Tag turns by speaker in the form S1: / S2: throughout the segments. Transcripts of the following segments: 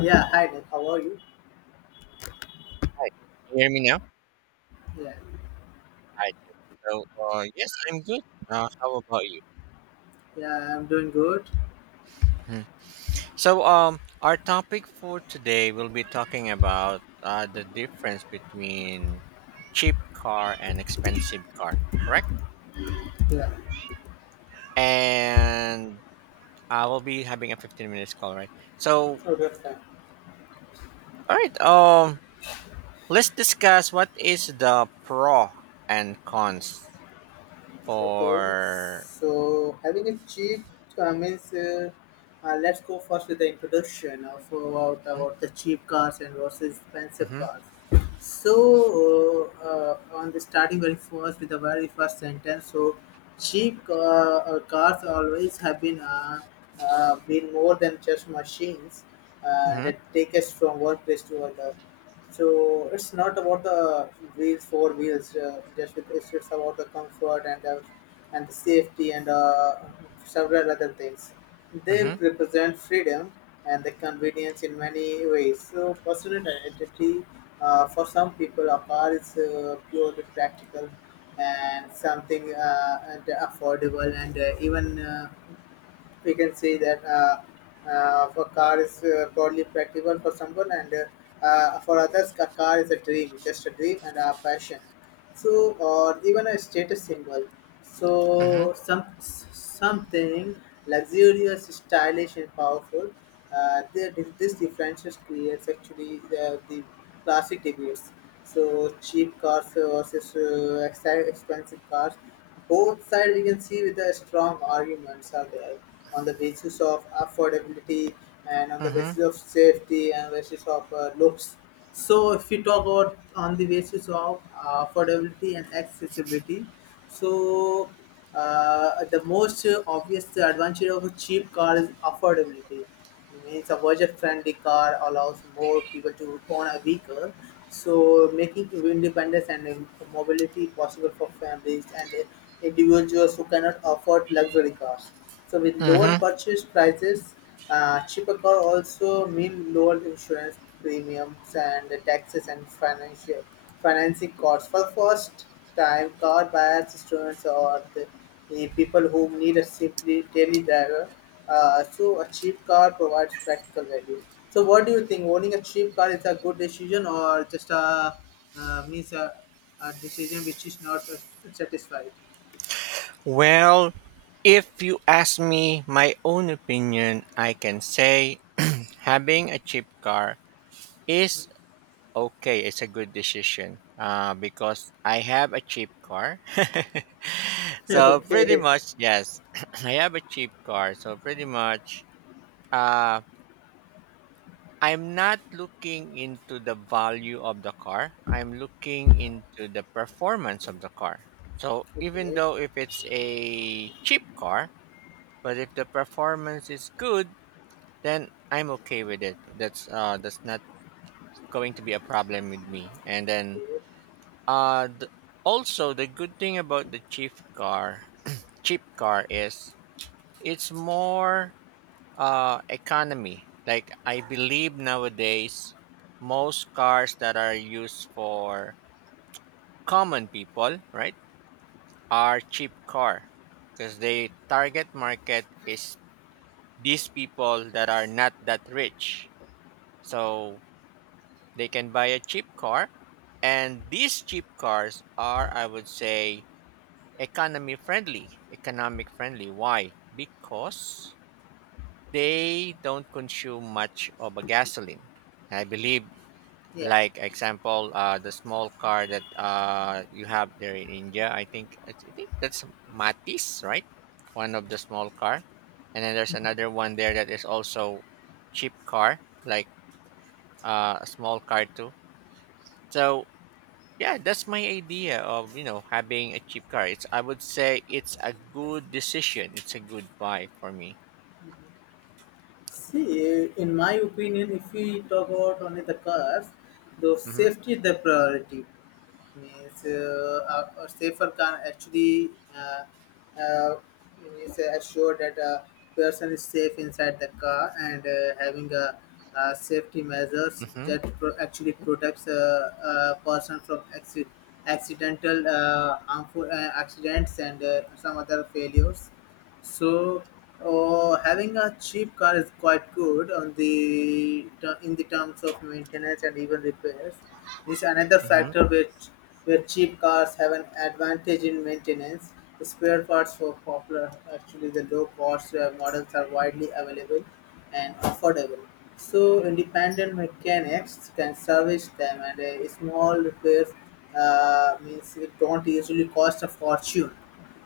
S1: Yeah, hi Nick, how are you?
S2: Hi, can you hear me now?
S1: Yeah,
S2: Hi, good. So, yes, I'm good. How about you?
S1: yeah, I'm doing good.
S2: Hmm. Our topic for today will be talking about the difference between cheap car and expensive car, correct?
S1: Yeah,
S2: And I will be having a 15 minutes call, right? So,
S1: okay, fine.
S2: all right. Let's discuss what is the pro and cons
S1: Okay,
S2: for.
S1: so having a cheap means let's go first with the introduction of
S2: Hmm,
S1: about the cheap cars and versus expensive
S2: Mm-hmm.
S1: cars. So on the starting very first with the very first sentence, so cheap cars always have been more than just machines
S2: Mm-hmm.
S1: that take us from one place to another. So it's not about the four wheels. Just because it's just about the comfort and the safety and several other things. They represent freedom and the convenience in many ways. So personal identity, for some people, a car is purely practical and something and affordable and even. We can say that for car is broadly practical for someone, and for others a car is a dream and a passion, so or even a status symbol,
S2: Mm-hmm.
S1: so something luxurious, stylish and powerful. This differentials creates actually the classic debates, so cheap cars versus expensive cars. Both sides we can see with the strong arguments are there, on the basis of affordability and on the
S2: Mm-hmm. Mm-hmm.
S1: basis of safety and basis of looks. So if we talk about on the basis of affordability and accessibility, so the most obvious advantage of a cheap car is affordability. Means a budget-friendly car allows more people to own a vehicle, so making independence and mobility possible for families and individuals who cannot afford luxury cars. So with lower
S2: Mm-hmm.
S1: purchase prices, cheaper car also mean lower insurance premiums and taxes and financial financing costs for first time car buyers, students, or the people who need a simply daily driver. So a cheap car provides practical value. So what do you think, owning a cheap car is a good decision or just a, means a decision which is not satisfied?
S2: Well, if you ask me my own opinion, I can say having a cheap car is okay. It's a good decision because I have a cheap car. So, pretty
S1: Okay.
S2: much, yes, I have a cheap car. So, pretty much, uh, I'm not looking into the value of the car, I'm looking into the performance of the car. So, even
S1: Okay.
S2: though if it's a cheap car, but if the performance is good, then I'm okay with it. That's not going to be a problem with me. And then
S1: Okay.
S2: uh th- also the good thing about the cheap car is it's more economy. Like I believe nowadays most cars that are used for common people, right, are cheap car, because the target market is these people that are not that rich. So they can buy a cheap car, and these cheap cars are, I would say, economy friendly. Economic friendly. Why? Because they don't consume much of a gasoline. I believe,
S1: Yeah.
S2: like example, the small car that you have there in India. I think that's Matis, right? One of the small car, and then there's
S1: Mhm.
S2: another one there that is also cheap car, like a small car too. So yeah, that's my idea of, you know, having a cheap car. It's I would say it's a good decision. It's a good buy for me.
S1: See, in my opinion, if we talk about only the cars, the
S2: Mhm.
S1: safety is the priority. Means a safer can actually uh, uh, means assure that a person is safe inside the car and having safety measures
S2: Mhm.
S1: that actually protects a person from accidental harmful accidents and some other failures. So having a cheap car is quite good on the in the terms of maintenance, and even repairs is another
S2: Mhm.
S1: factor where cheap cars have an advantage in maintenance. Spare parts for popular, actually the low cost models are widely available and affordable. So independent mechanics can service them, and small repairs, means it don't usually cost a fortune.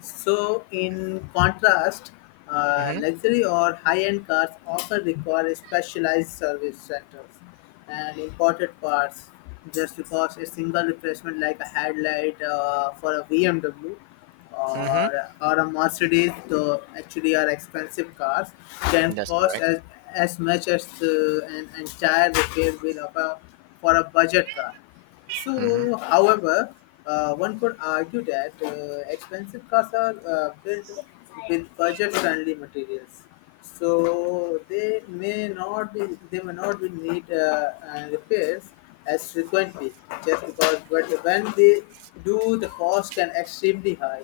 S1: So, in contrast,
S2: Mhm.
S1: luxury or high-end cars often require specialized service centers and imported parts, just because a single replacement like a headlight for a BMW
S2: Mhm.
S1: or a Mercedes, though actually are expensive cars, can
S2: That's
S1: cost
S2: correct.
S1: as much as an entire repair bill of for a budget car.
S2: Mhm.
S1: So, however, one could argue that expensive cars are built with budget-friendly materials, so they may not be need repairs as frequently, just because, but when they do the cost can extremely high.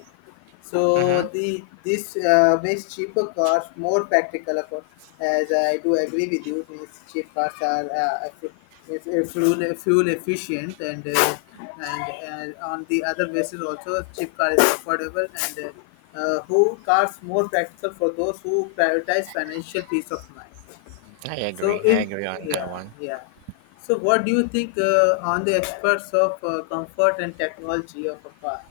S1: So
S2: Mhm.
S1: the this makes cheaper cars more practical, of course. As I do agree with you, means cheap cars are effi- if fuel fuel efficient and on the other basis also cheap car is affordable and who cars more practical for those who prioritize financial peace of mind.
S2: I agree.
S1: So
S2: I
S1: if,
S2: agree on that
S1: yeah,
S2: one.
S1: yeah, so what do you think on the experts of comfort and technology of a car?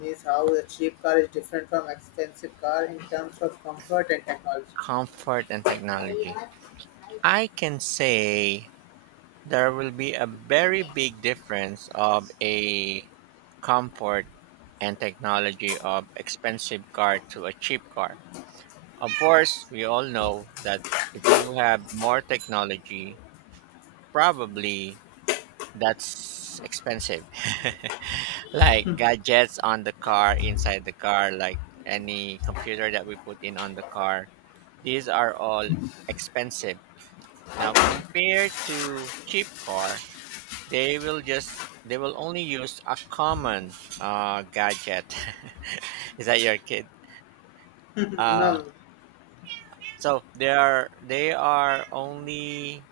S1: Means how a cheap car is different from expensive car in terms of comfort and technology.
S2: Comfort and technology. I can say there will be a very big difference of a comfort and technology of expensive car to a cheap car. Of course, we all know that if you have more technology, probably that's expensive. Like gadgets on the car, inside the car, like any computer that we put in on the car, these are all expensive. Now, compared to cheap car, they will only use a common gadget. Is that your kid? Uh,
S1: No.
S2: so they are only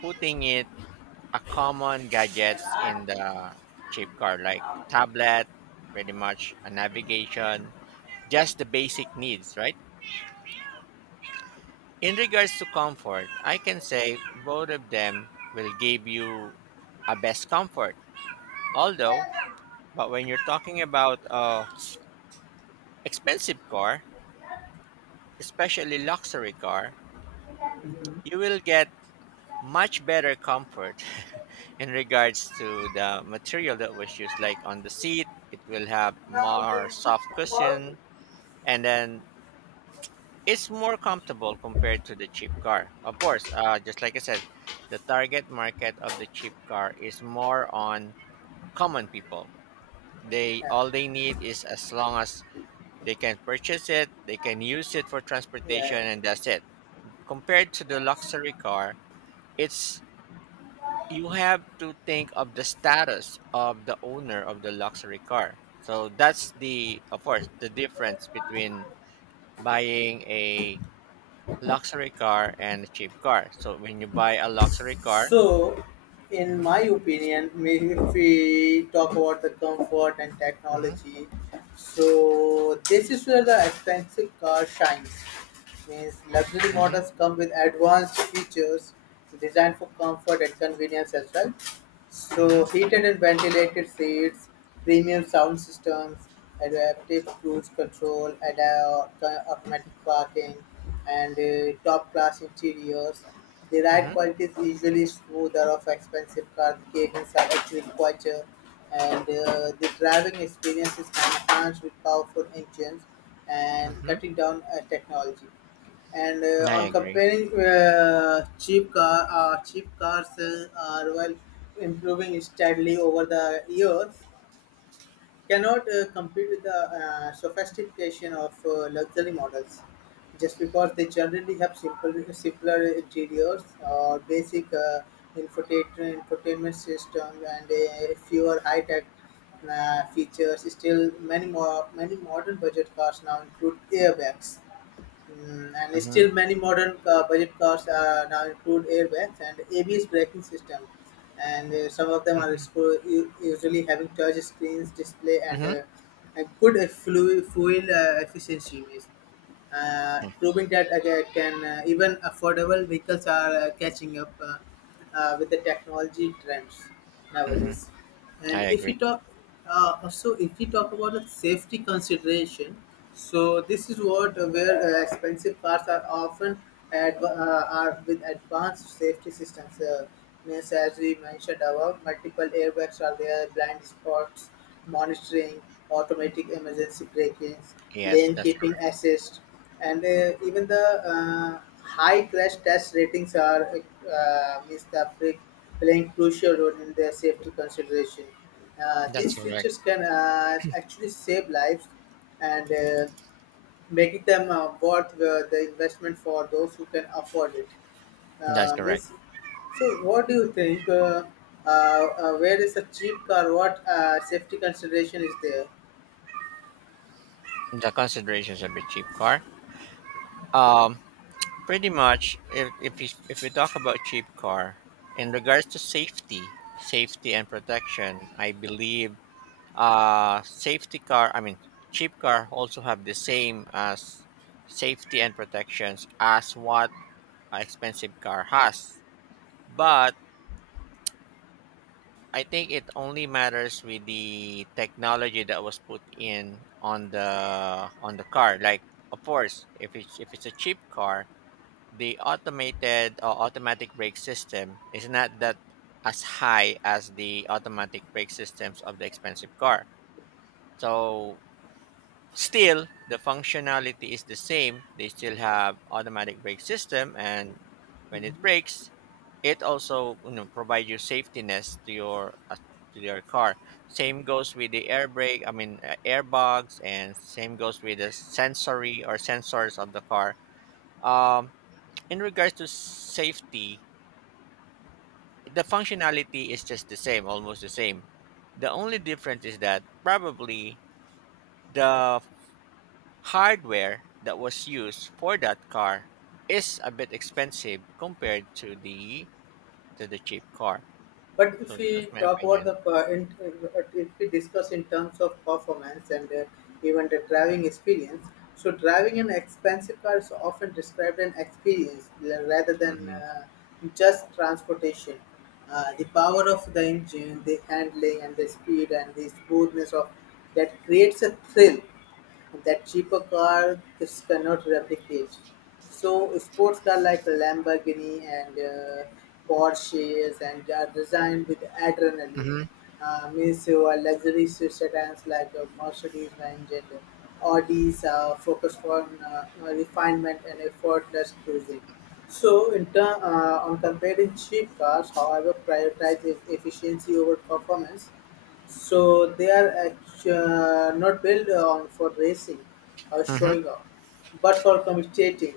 S2: putting it a common gadgets in the cheap car, like tablet, pretty much a navigation, just the basic needs, right. In regards to comfort, I can say both of them will give you a best comfort, although, but when you're talking about a expensive car, especially luxury car, you will get much better comfort in regards to the material that was used, like on the seat it will have more soft cushion, and then it's more comfortable compared to the cheap car, of course. Just like I said, the target market of the cheap car is more on common people. they
S1: yeah,
S2: all they need is as long as they can purchase it, they can use it for transportation,
S1: yeah,
S2: and that's it. Compared to the
S1: yeah.
S2: luxury car, it's, you have to think of the status of the owner of the luxury car. So that's, the, of course, the difference between buying a luxury car and a cheap car. So when you buy a luxury car,
S1: So, in
S2: hmm.
S1: my opinion, maybe if we talk about the comfort and
S2: Hmm.
S1: technology, so this is where the expensive car shines. Means luxury
S2: Hmm.
S1: models come with advanced features designed for comfort and convenience as well.
S2: Hmm.
S1: So, heated and ventilated seats, premium sound systems, adaptive cruise control, automatic parking, and top class interiors. The ride
S2: Hmm.
S1: quality is usually smoother of expensive cars, cabins are actually quieter, and the driving experience is enhanced with powerful engines and
S2: Hmm.
S1: cutting down technology. And
S2: I
S1: on
S2: agree.
S1: comparing cheap cars are well improving steadily over the years, cannot compete with the sophistication of luxury models, just because they generally have simpler interiors or basic infotainment system and fewer high-tech features. Still, many modern budget cars now include airbags. Mm, and
S2: Hmm.
S1: still, many modern budget cars now include airbags and ABS braking system, and some of them are usually having touch screens, display, and
S2: Hmm.
S1: good fuel efficiency, proving that again can even affordable vehicles are catching up with the technology trends
S2: Hmm.
S1: nowadays. And
S2: I
S1: if
S2: agree.
S1: you talk, also if you talk about the safety consideration, so this is what where expensive cars are often are with advanced safety systems. Means as we mentioned above, multiple airbags are there, blind spots monitoring, automatic emergency braking,
S2: Yes,
S1: lane
S2: that's
S1: keeping
S2: correct.
S1: assist, and even the high crash test ratings are, means the playing crucial role in their safety consideration.
S2: That's
S1: These
S2: correct.
S1: features can actually save lives and making them worth the investment for those who can afford it.
S2: That's
S1: Uh,
S2: correct.
S1: miss, so what do you think? Where is a cheap car? What safety consideration is there?
S2: The considerations of a cheap car. Um, Pretty much, if we talk about cheap car, in regards to safety, safety and protection, I believe safety car. I mean, cheap car also have the same as safety and protections as what a expensive car has. But I think it only matters with the technology that was put in on the car. Like, of course, if it's a cheap car, the automated or automatic brake system is not that as high as the automatic brake systems of the expensive car. So still the functionality is the same. They still have automatic brake system, and when it brakes, it also, you know, provide you safetiness to your car. Same goes with the air brake, I mean airbags, and same goes with the sensory or sensors of the car. Um in regards to safety, the functionality is just the same, almost the same. The only difference is that probably the hardware that was used for that car is a bit expensive compared to the cheap car.
S1: But if
S2: So
S1: we
S2: that's my
S1: talk about
S2: opinion.
S1: the if we discuss in terms of performance and even the driving experience, so driving an expensive car is often described an experience, rather than
S2: Mm-hmm.
S1: just transportation. The power of the engine, the handling, and the speed and the smoothness of that creates a thrill that cheaper car just cannot replicate. So sports cars like Lamborghini and Porsches and are designed with adrenaline.
S2: Mm-hmm.
S1: Means your luxury sedans like Mercedes-Benz and Audis are focused on refinement and effortless cruising. So, in turn, on comparing cheap cars, however, prioritize efficiency over performance, so they are actu not built on for racing or
S2: Mm-hmm.
S1: showing off, but for communicating,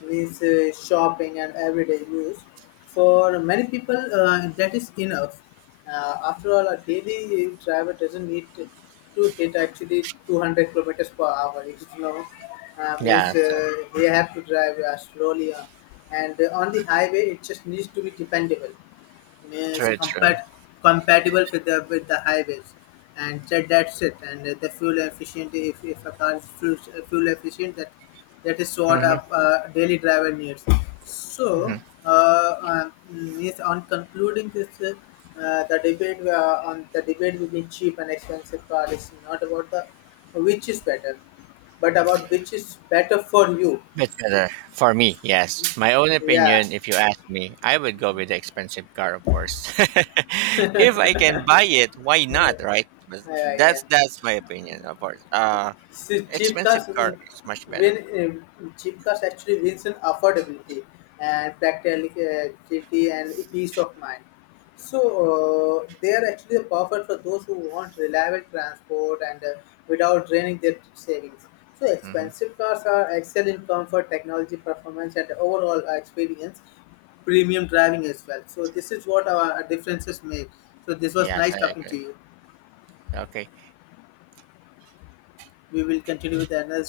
S1: means shopping and everyday use. For many people, that is enough. After all, a daily driver doesn't to hit actually 200 kilometers per hour. You know, means
S2: Yes, that's
S1: they have to drive slowly, and on the highway, it just needs to be dependable, is
S2: true, true.
S1: compatible with the highways, and that's it. And the fuel efficient, if a car is fuel efficient, that that is what a
S2: Mm-hmm.
S1: daily driver needs. So uh, um, means on concluding this, the debate on the debate between cheap and expensive car is not about the which is better but about which is better for you.
S2: Much better. For me, yes. My own
S1: Yeah.
S2: opinion, if you ask me, I would go with the expensive car, of course. If I can buy it, why
S1: Uh,
S2: not, right? But
S1: yeah yeah
S2: that's my opinion, of course.
S1: See, cheap
S2: Expensive
S1: cars
S2: car is much better.
S1: win. Cheap cars actually wins in affordability and practicality and peace of mind. So they are actually perfect for those who want reliable transport and without draining their savings. So
S2: Hmm.
S1: expensive cars are excel in comfort, technology, performance, and overall experience. Premium driving as well. So this is what our differences make. So this was
S2: Yes,
S1: nice
S2: I
S1: talking to
S2: agree.
S1: you.
S2: Okay.
S1: We will continue with another